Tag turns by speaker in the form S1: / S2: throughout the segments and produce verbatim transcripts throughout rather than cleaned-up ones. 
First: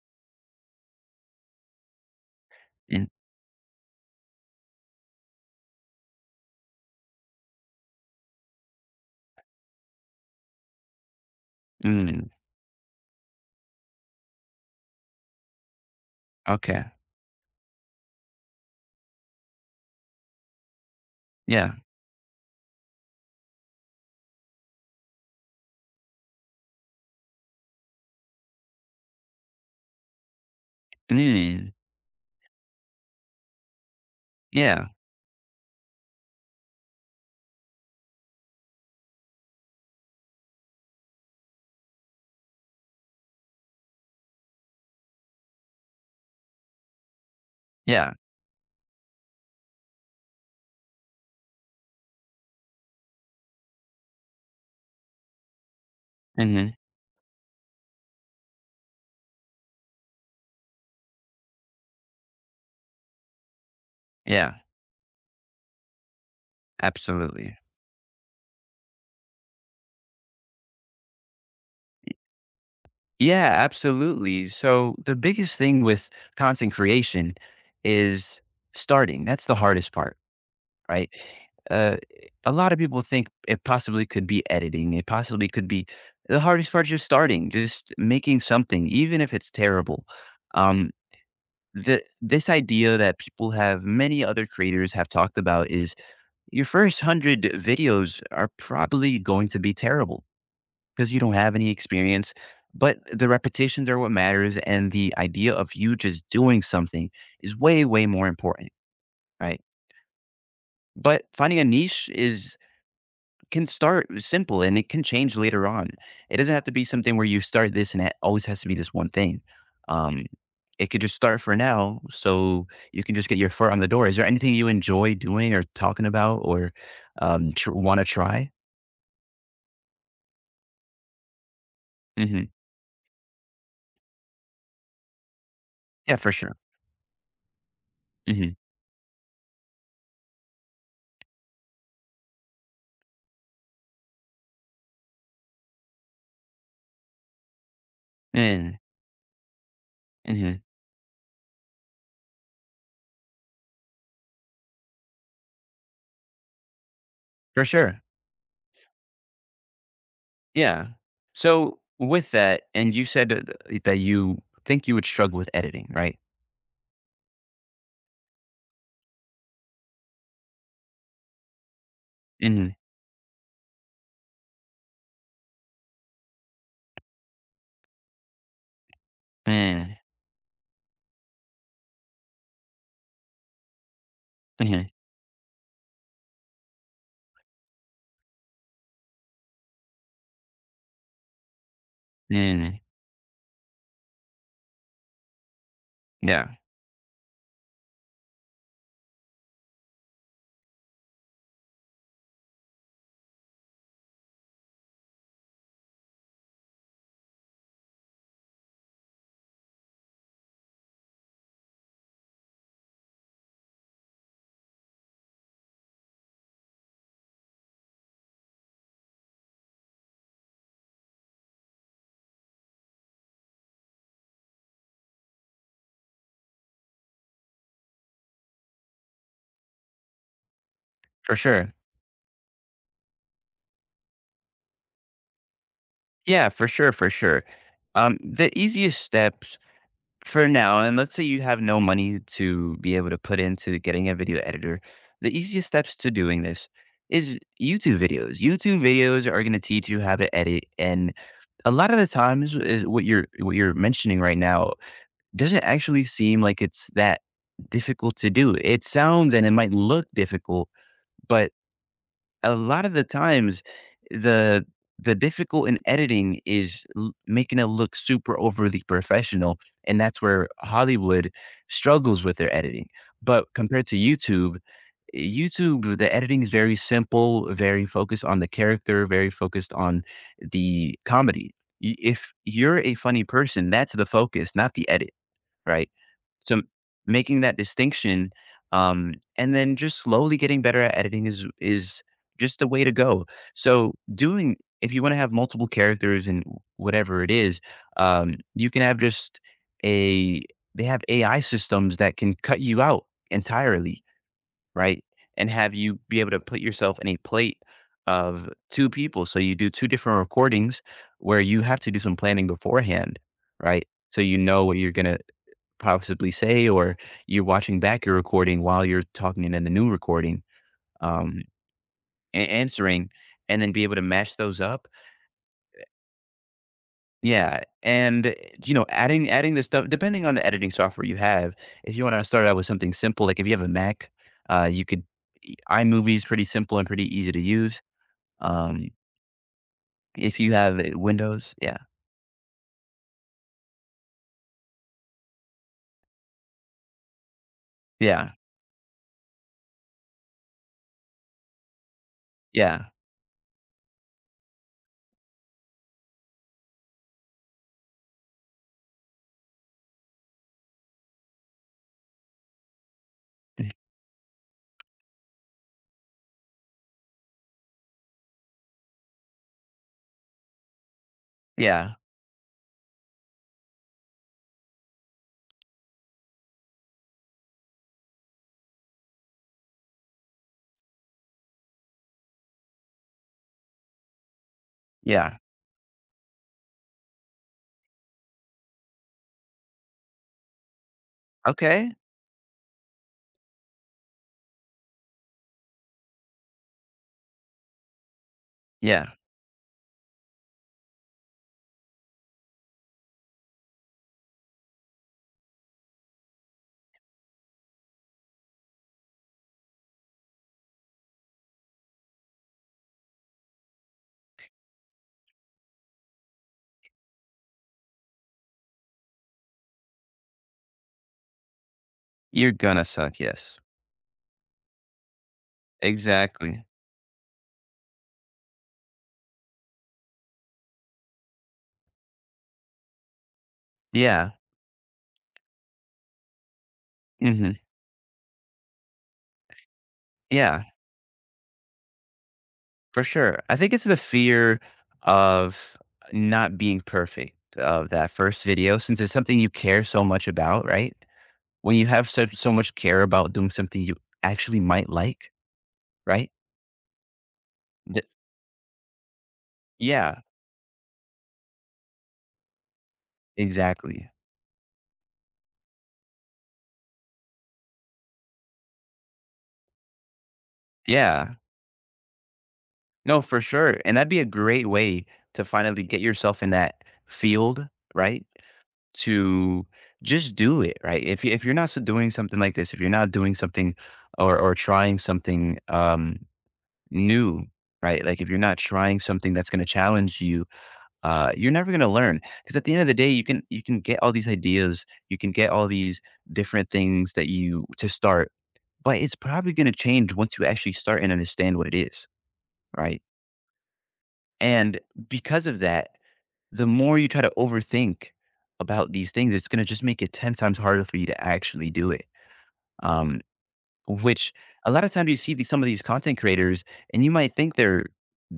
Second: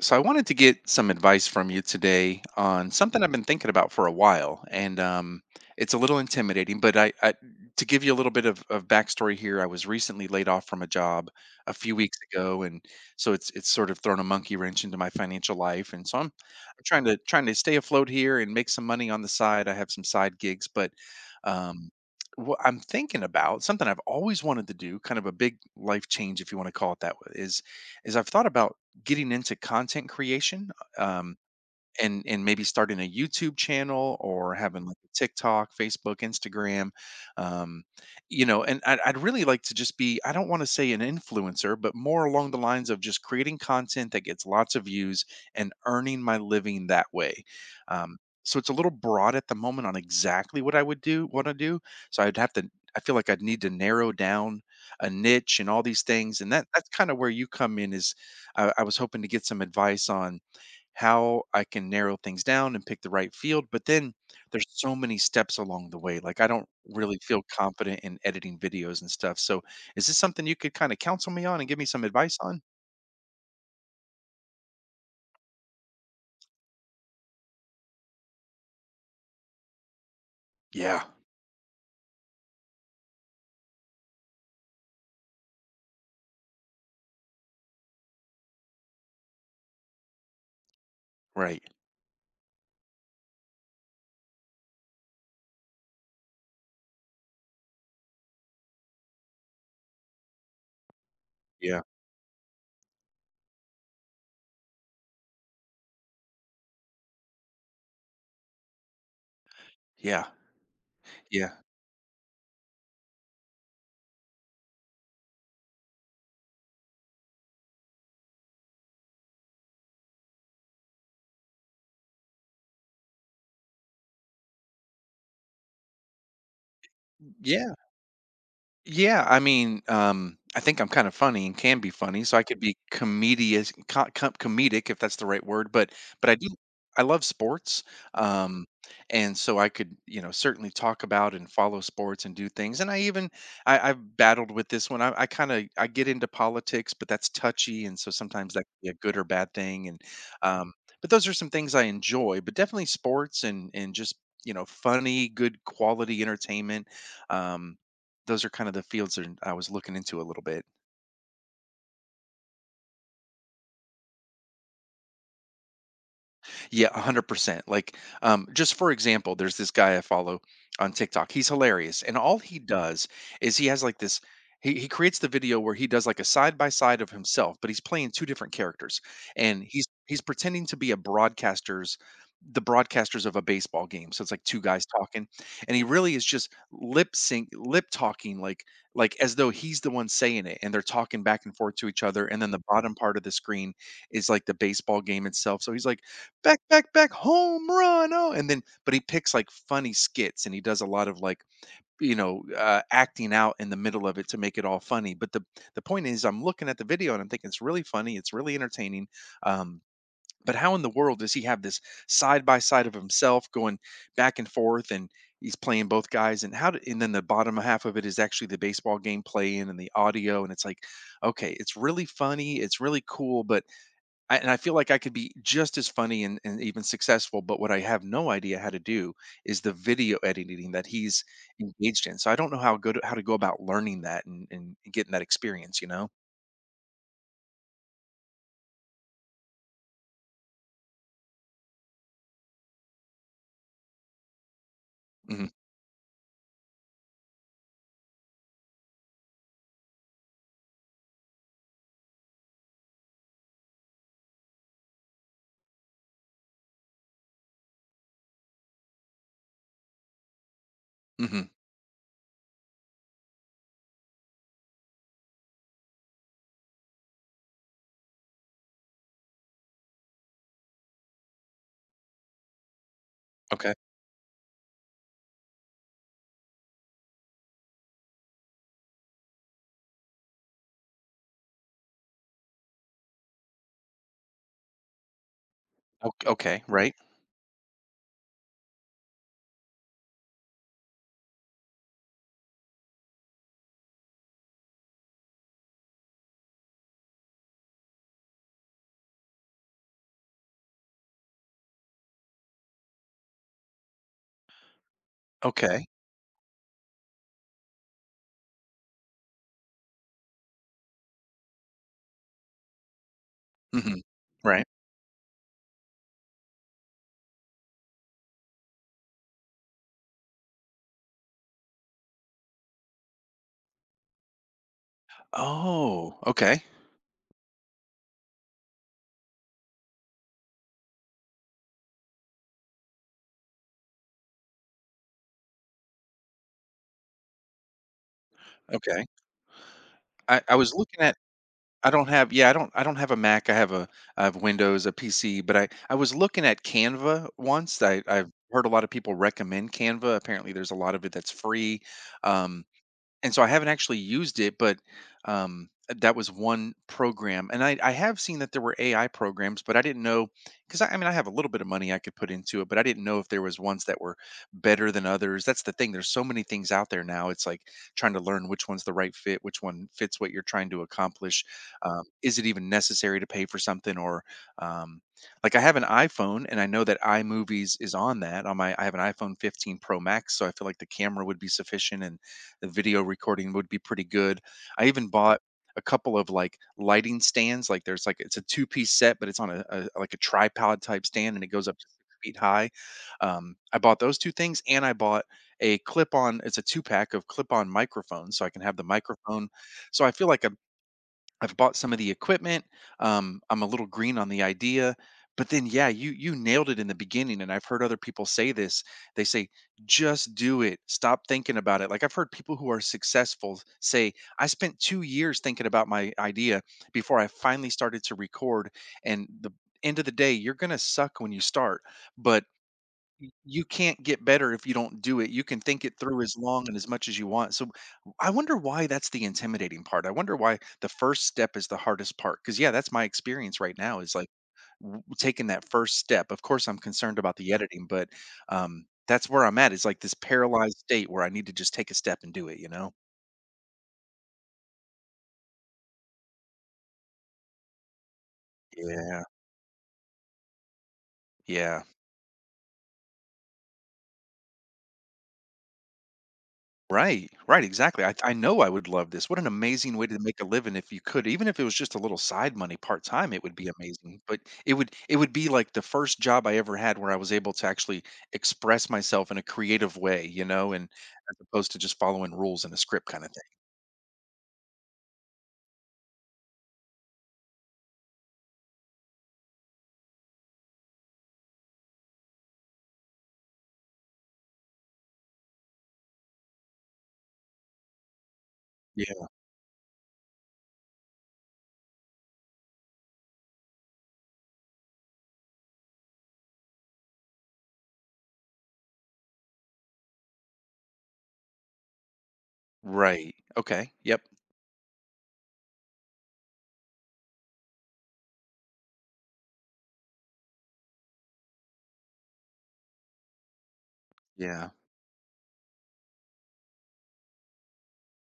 S1: So I wanted to get some advice from you today on
S2: Mm,
S1: something I've been thinking about for a while, and um, it's a little intimidating. But I, I, to give you a little bit of, of backstory here, I was recently laid off from a job a few weeks
S2: mm,
S1: ago, and so it's it's sort of thrown a monkey wrench into my financial life. And so I'm,
S2: okay.
S1: I'm trying to trying to stay afloat here and make some money on the side. I have some side gigs, but
S2: Yeah.
S1: um, what I'm thinking about, something I've always wanted to do, kind of a big life change, if you want to call it that, is is I've thought about getting into content creation. Um,
S2: Mm,
S1: and and maybe starting a YouTube channel, or having
S2: yeah.
S1: like a TikTok, Facebook, Instagram, um, you know, and I'd, I'd really like to just be, I don't want to say an influencer, but more along the lines of just creating content that gets lots of views and earning my living that way.
S2: Yeah.
S1: Um, so it's a little broad at the moment on exactly what I would do, want to do. So I'd have to. I feel like I'd need to narrow down a niche and all these things, and that
S2: hmm
S1: that's kind of where you come in is I, I was hoping to get some advice on how I can narrow things down and pick the right field, but then
S2: Yeah.
S1: there's so many steps along the way. Like, I don't really feel
S2: Absolutely.
S1: confident in editing videos and stuff. So is this something you could kind of counsel me on and give me some advice on?
S2: Yeah, absolutely. So the biggest thing with content creation is starting. That's the hardest part,
S1: Yeah.
S2: right? Uh, a lot of people think it possibly could be editing. It possibly could be the hardest part is just starting, just making something, even if it's terrible. Um,
S1: Right.
S2: the, this idea that people have, many other creators have talked about is your first one hundred videos are probably going to be terrible because you don't have any
S1: Yeah.
S2: experience, but the repetitions are what matters. And the idea of you just doing something is way, way more important, right?
S1: Yeah.
S2: But
S1: Yeah.
S2: finding a niche is can start simple and it can change later on. It doesn't have to be something where you start this and it always has to be this one thing. Um, it could just start for now so you can just get your foot on the door. Is there anything you enjoy doing or talking about or um, tr-
S1: Yeah.
S2: want to try?
S1: Yeah, I mean, um, I think I'm kind of funny and can be funny, so I
S2: Mhm.
S1: could be comedic, co- co- comedic if that's the right word. But
S2: Yeah,
S1: but
S2: for
S1: I do,
S2: sure.
S1: I love sports,
S2: Mhm.
S1: um, and so I could, you know, certainly talk about and follow sports and do things. And I even I, I've battled with this one. I, I kind of I get into politics, but that's touchy, and so sometimes that
S2: Mm,
S1: can be a good or bad thing. And
S2: mhm.
S1: um, but those are some things I enjoy. But definitely sports and and just you know funny, good quality entertainment.
S2: For
S1: Um,
S2: sure.
S1: those are kind of the fields that I was looking into a little bit.
S2: Yeah. So with that, and you said that that you think you would struggle with editing, right?
S1: Yeah, one hundred percent. Like, um, just for example, there's this guy I follow on TikTok. He's hilarious. And all he
S2: Mhm.
S1: does is he has like this, he, he creates the video where he does like a side by side of himself, but he's playing two different characters. And he's,
S2: Mm.
S1: he's pretending to be a broadcaster's, the broadcasters of a baseball game. So it's like two guys
S2: Mhm.
S1: talking. And he really is just lip sync, lip talking, like, like as though he's the one saying it. And they're talking back and forth to each other. And then the
S2: Mm.
S1: bottom part of the screen is like the baseball game itself. So he's like,
S2: Yeah.
S1: back, back, back, home run. Oh, and then, but he picks like funny skits and he does a lot of like, you know, uh, acting out in the middle of it to make it all funny. But the, the point is, I'm looking at the video and I'm thinking it's really funny. It's really entertaining. Um, but how in the world does he have this side by side of himself going back and forth, and he's playing both guys, and how did, and then the bottom half of it is actually the baseball game playing, and the audio, and it's like, okay, it's really funny, it's really cool, but I, and I feel like I could be just as funny and, and even successful, but what I have no idea how to do is the video editing that he's
S2: For sure.
S1: engaged in. So I don't know how good how to go about learning that and, and getting that experience. You know.
S2: Yeah, for sure, for sure. Um, the easiest steps for now, and let's say you have no money to be able to put into getting a video editor, the
S1: Hmm.
S2: easiest steps to doing this is YouTube videos. YouTube videos are going to teach you how to edit, and a lot of the times, is what you're what you're mentioning right now doesn't actually seem like it's that difficult to do. It sounds and it might look difficult,
S1: Hmm.
S2: but a lot of the times the the difficult in editing is l- making it look super overly professional, and that's where Hollywood struggles with their editing. But
S1: Okay.
S2: compared to YouTube, YouTube, the editing is very simple, very focused on the character, very focused on the comedy. Y- if you're a funny person, that's the focus, not the edit. Right.
S1: Okay.
S2: So
S1: Okay.
S2: m
S1: Right.
S2: making that distinction, um, and then just slowly getting better at editing is is just the way to go. So doing if you wanna have multiple characters and whatever it is, um, you can have just a they have A I systems that can cut you out entirely, right? And have
S1: Okay.
S2: you be able to put yourself in a plate of two people. So you do two different recordings where you have to do some planning beforehand, right?
S1: Hmm.
S2: So you know
S1: Right.
S2: what you're gonna possibly say, or you're watching back your recording while you're talking and then the new recording, um, a- answering, and then be able to match those up.
S1: Oh. Okay.
S2: Yeah, and eh, you know, adding adding the stuff depending on the editing software you have. If you want to start out with something simple, like if you have a Mac, uh, you could iMovie is pretty simple and pretty easy to use. Um,
S1: Okay.
S2: if
S1: I,
S2: you
S1: I was
S2: have uh,
S1: looking at
S2: Windows, yeah,
S1: I don't have yeah, I don't I don't have a Mac. I have a I have Windows, a P C, but I I was looking at Canva once. I
S2: yeah,
S1: I've heard a lot of people recommend Canva. Apparently there's a lot of it that's free. Um
S2: yeah,
S1: and so I haven't actually used it, but um, that was one program. And I, I have seen that there were A I programs, but I didn't know because I, I mean I have a little bit of money I could put into it, but I didn't know if there was
S2: eh,
S1: ones that were better than others. That's the thing. There's so many things out there now. It's like trying to learn which one's the right fit, which one fits what you're trying to accomplish.
S2: yeah,
S1: Um, is it even necessary to pay for something, or um, like, I have an iPhone and I know that iMovies is on that on my I have an iPhone fifteen Pro Max, so I feel like the camera would be sufficient and the video recording would be pretty good. I even
S2: yeah.
S1: bought a couple of like lighting stands. Like, there's like it's a two piece set, but it's on a, a like a tripod type stand, and it goes up to
S2: Okay,
S1: six feet high. Um, I bought those two things, and I bought a clip on. It's a two pack of clip on microphones, so I can have the
S2: yeah,
S1: microphone. So I feel like I'm I've bought some of the equipment. Um, I'm a little green on the idea, but then, yeah, you you nailed it in the beginning. And I've heard other people say this. They say, just do it. Stop thinking about it. Like, I've heard people who are successful say, I spent two years thinking about my idea before I finally started to record. And the end of the day, you're gonna suck when you start, but
S2: you're gonna suck.
S1: y-
S2: Yes,
S1: you can't get better if you don't do it. You can think it through as
S2: exactly.
S1: long and as much as you want. So I wonder why that's the intimidating part. I wonder why the first step is the hardest part. Cause, yeah, that's my experience right now, is like
S2: Yeah.
S1: w- taking that first step. Of course, I'm concerned about
S2: hmm
S1: the editing, but um, that's where I'm at. Is like this
S2: Yeah,
S1: paralyzed state where I need to just take a step and do it, you know?
S2: for sure. I think it's the fear of not being perfect of that first video since it's
S1: Yeah.
S2: something you care so much about, right? When
S1: Yeah.
S2: you have such so much care about doing something you actually might like, right?
S1: Right, right, exactly.
S2: Th-
S1: I I know I would love this. What an amazing way to
S2: yeah,
S1: make a living, if you could. Even if it was just a little side money part-time, it would be
S2: exactly.
S1: amazing. But it would it would be like the first job I ever had where I was able to actually express myself in a creative way, you know, and
S2: Yeah.
S1: as opposed to just following rules and a script
S2: No,
S1: kind of
S2: for
S1: thing.
S2: sure. And that'd be a great way to finally get yourself in that field, right? To just do it, right? If you if you're not s- doing something like this, if you're not doing something or or trying something um new, right? Like if you're not trying
S1: Yeah.
S2: something that's going to challenge you, uh, you're never going to learn. Because at the end of the day, you can you can get all these ideas, you can get all these different things that you to start, but it's probably going to change once you actually start and understand what it is, right?
S1: Right. Okay. Yep.
S2: And because of that, the more you try to overthink about these things, it's going to just make it ten times harder for you to actually do it. Um, Which
S1: Yeah.
S2: a lot of times you see these some of these content creators and you might think they're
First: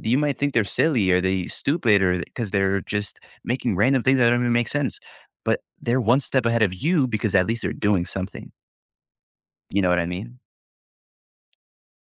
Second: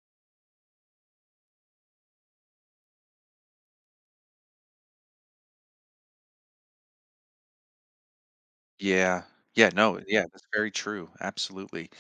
S2: you might think they're silly or they stupid or because they're just making random things that don't even make sense. But they're one step ahead of you because at least they're doing something.
S1: Yeah. Yeah,
S2: You know what
S1: no,
S2: I
S1: yeah,
S2: mean?
S1: that's very true. Absolutely.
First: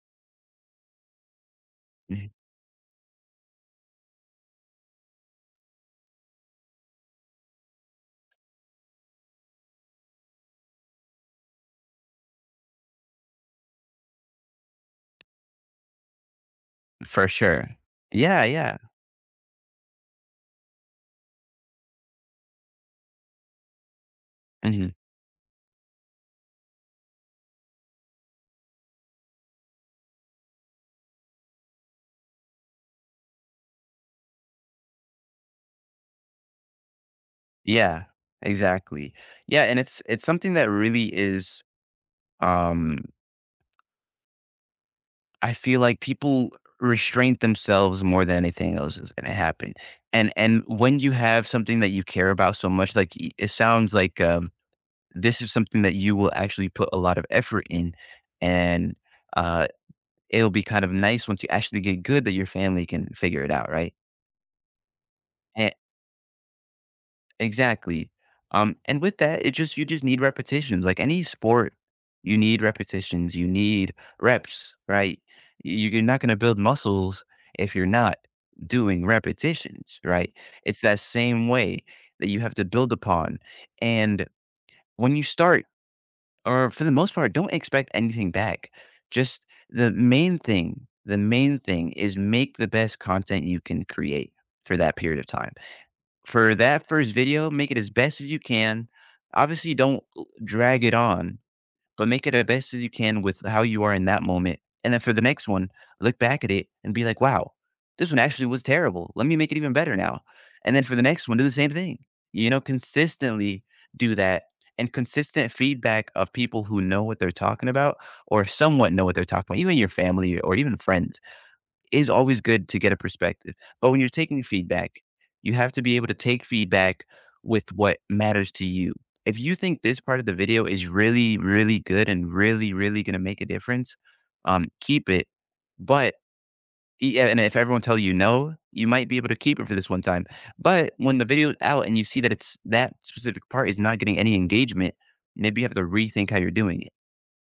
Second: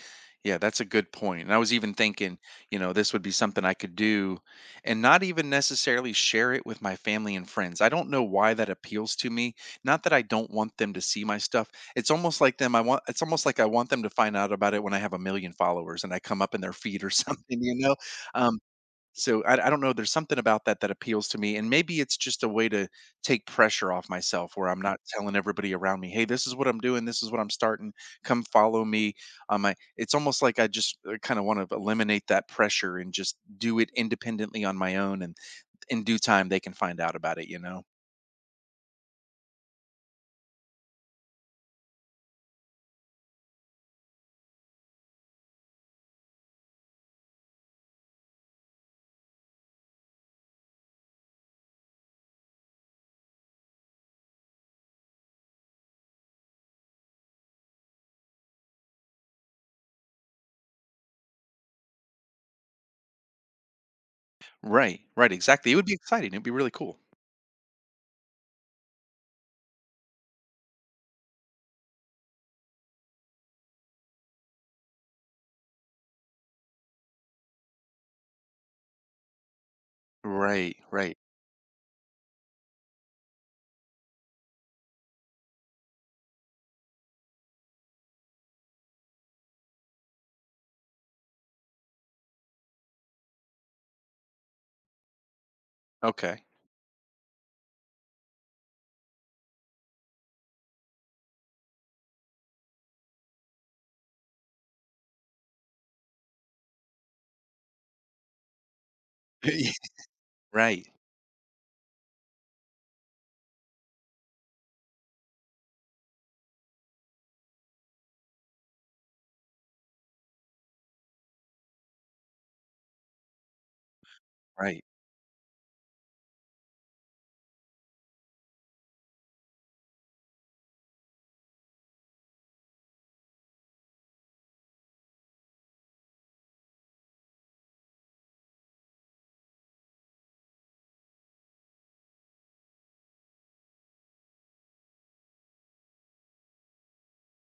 S1: Yeah, that's a good point. And I was even
S2: Mhm.
S1: thinking, you know, this would be something I could do and not even necessarily share it with my family and friends. I don't know why that appeals to me. Not that I don't want them to see my stuff. It's almost like them I want it's almost like I want them to find out about it when I have a million followers and I come up in their feed or
S2: For
S1: something,
S2: sure.
S1: you know.
S2: Yeah,
S1: Um
S2: yeah.
S1: so I, I don't know. There's something about that that appeals to me, and maybe it's just a way to take pressure off myself, where I'm
S2: hmm
S1: not telling everybody around me, "Hey, this is what I'm doing. This is what I'm starting. Come follow me." Um, I, it's almost like I just uh, kind of want to eliminate that pressure and just do it independently on my own, and in due time they can find out about it. You know?
S2: Yeah, exactly. Yeah, and it's it's something that really is um I feel like people restrain themselves more than anything else is gonna happen, and and when you have something that you care about so much, like, y it sounds like, um, this is something that you will actually put a lot of effort in, and, uh, it'll be kind of nice once you actually get good that your family can figure it out, right?
S1: Right. Right. Exactly. It would be exciting. It'd be really cool.
S2: Exactly. Um, and with that, it just you just need repetitions. Like any sport, you need repetitions. You need reps, right? Y- You're not going to build muscles if you're not doing repetitions, right?
S1: Right.
S2: It's that
S1: Right.
S2: same way that you have to build upon. And when you start, or for the most part, don't expect anything back. Just the main thing, the main thing is make the best content you can create for that period of time.
S1: Okay.
S2: For that first video, make it as best as you can. Obviously, don't l drag it on, but make it as best as you can with how you are in that moment, and then for the next one, look back at it and be like, "Wow, this one actually was terrible. Let me make it even better now." And then
S1: Right.
S2: for the next one, do the same thing. You know, consistently do that, and consistent feedback of people who know what they're talking about or somewhat know what they're talking about, even your family or even friends is always good to get a perspective. But when you're taking
S1: Right.
S2: feedback, you have to be able to take feedback with what matters to you. If you think this part of the video is really, really good and really, really going to make a difference, um, keep it. But yeah, and if everyone tell you no, you might be able to keep it for this one time. But when the video's out and you see that it's that specific part is not getting any engagement, maybe you have to rethink how you're doing it,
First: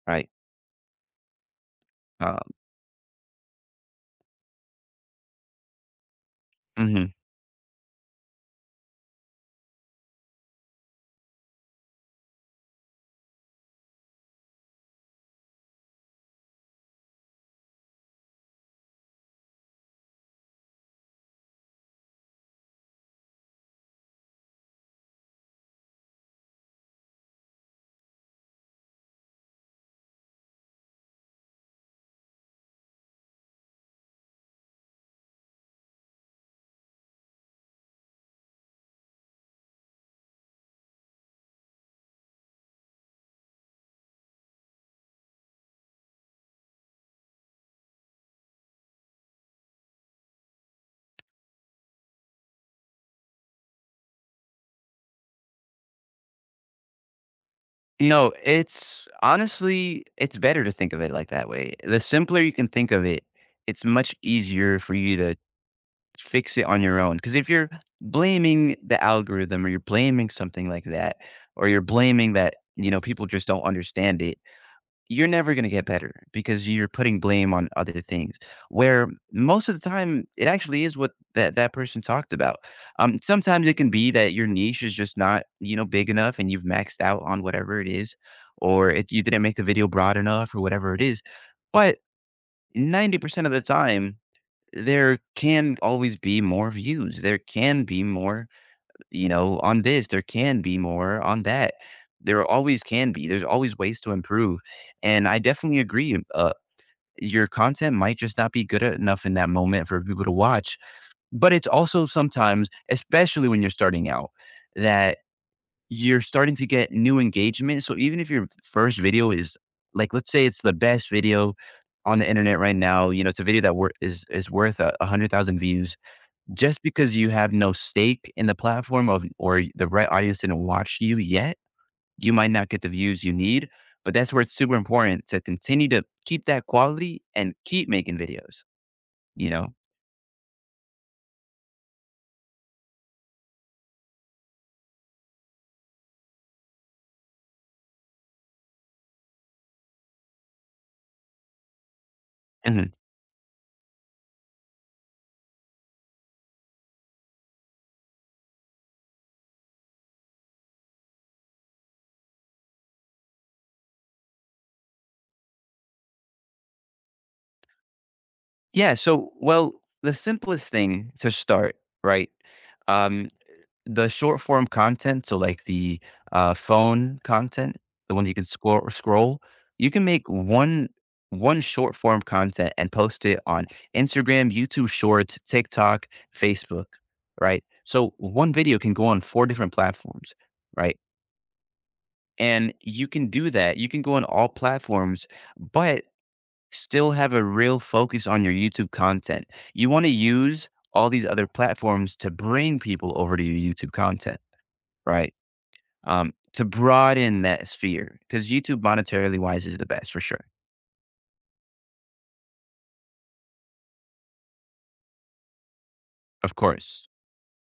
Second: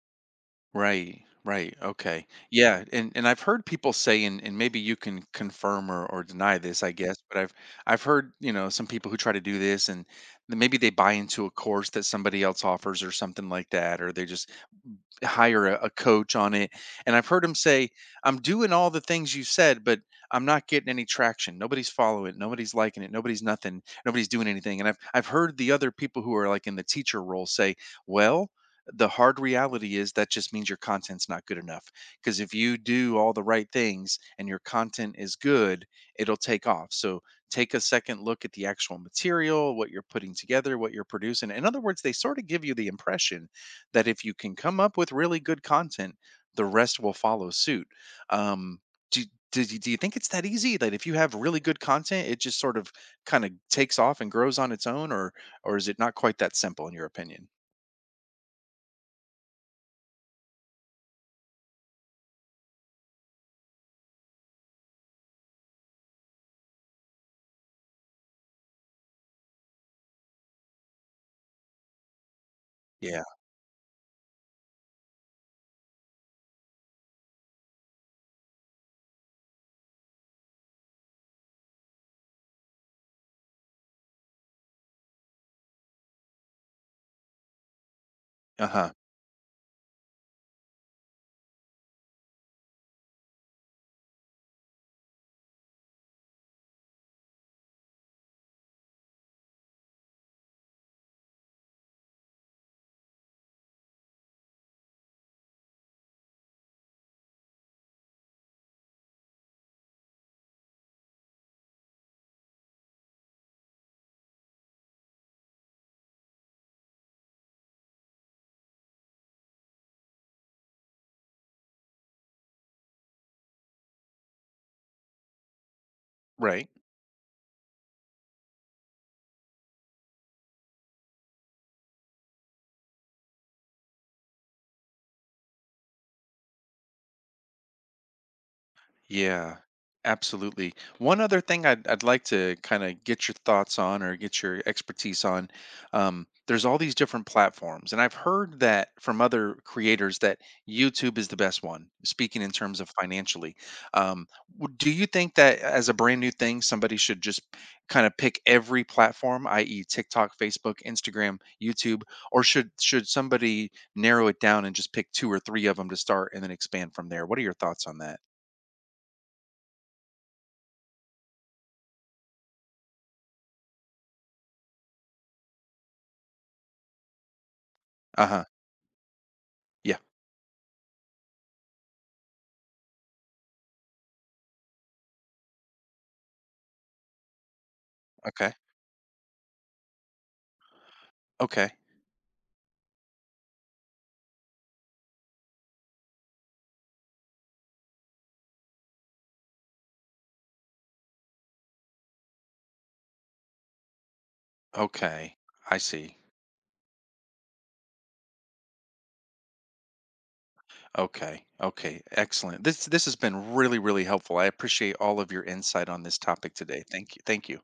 S2: right?
S1: Right, right. Okay.
S2: Um,
S1: Yeah, and and I've heard people say, and and maybe you can confirm or or deny this, I
S2: mhm.
S1: guess, but I've I've heard, you know, some people who try to do this and th- maybe they buy into a course that somebody else offers or something like that, or they just hire a, a coach on it. And I've heard him say, I'm doing all the things you said, but I'm not getting any traction. Nobody's following it. Nobody's liking it. Nobody's nothing. Nobody's doing anything. And I've I've heard the other people who are like in the teacher role say, well, the hard reality is that just means your content's not good enough. Because if you do all the right things and your content is good, it'll take off. So take a second look at the actual material, what you're putting together, what you're producing. In other words, they sort of give you the impression that if you can come up with really good content, the rest will follow suit. Um, do, do, you- do you think it's that easy, that if you have really good content, it just sort of kind of takes off and grows on its own, or or is it not quite that simple, in your opinion?
S2: You know, it's honestly, it's better to think of it like that way. The simpler you can think of it, it's much easier for you to fix it on your own. Because if you're blaming the algorithm or you're blaming something like that, or you're blaming that, you know,
S1: Yeah.
S2: people just don't understand it, you're never going to get better because you're putting blame on other things where most of the time it actually is what that, that person talked about, um, sometimes it can be that your niche is just not you know big enough and you've maxed out on whatever it is
S1: Uh
S2: or
S1: huh.
S2: if you didn't make the video broad enough or whatever it is, but ninety percent of the time there can always be more views, there can be more, you know, on this, there can be more. On that, there always can be. There's always ways to improve. And I definitely agree. Uh, your content might just not be good enough in that moment for people to watch. But it's also sometimes, especially when you're starting out, that you're starting to get new engagement. So even if your first video is like, let's say it's the best video on the internet right now, you know, it's a video that wor- is is worth a hundred thousand views,
S1: Right.
S2: just because you have no stake in the platform of or the right audience didn't watch you yet, you might not get the views you need, but that's where it's super important to continue to keep that quality and keep making videos, you
S1: Yeah,
S2: know?
S1: absolutely. One other thing I'd, I'd like to kind of get your thoughts on, or get your expertise on. Um, there's all these different platforms, and I've heard that, from other creators, that YouTube is the best one, speaking in terms of
S2: Mhm.
S1: financially. Um, w- do you think that as a brand new thing, somebody should just kind of pick every platform, i e, TikTok, Facebook, Instagram, YouTube, or should should somebody narrow it down and just pick two or three of them to start and then expand from there? What are your thoughts on that?
S2: Yeah, so well, the simplest thing to start, right? Um the short form content, so like the, uh, phone content, the one
S1: Uh
S2: you
S1: huh.
S2: can scroll scroll, you
S1: Yeah.
S2: can make one one short form content and post it on Instagram, YouTube Shorts, TikTok, Facebook, right? So one
S1: Okay.
S2: video can go on four different platforms, right?
S1: Okay.
S2: And you can do that. You can go on all platforms, but still have a real focus on your YouTube content. You wanna use all these other platforms to bring people over to your YouTube content, right?
S1: Okay. I see.
S2: um, to broaden that sphere because YouTube monetarily wise is the best for sure,
S1: Okay. Okay. Excellent. This this has been really really helpful. I appreciate all of your insight on this topic
S2: of
S1: today.
S2: course.
S1: Thank you. Thank you.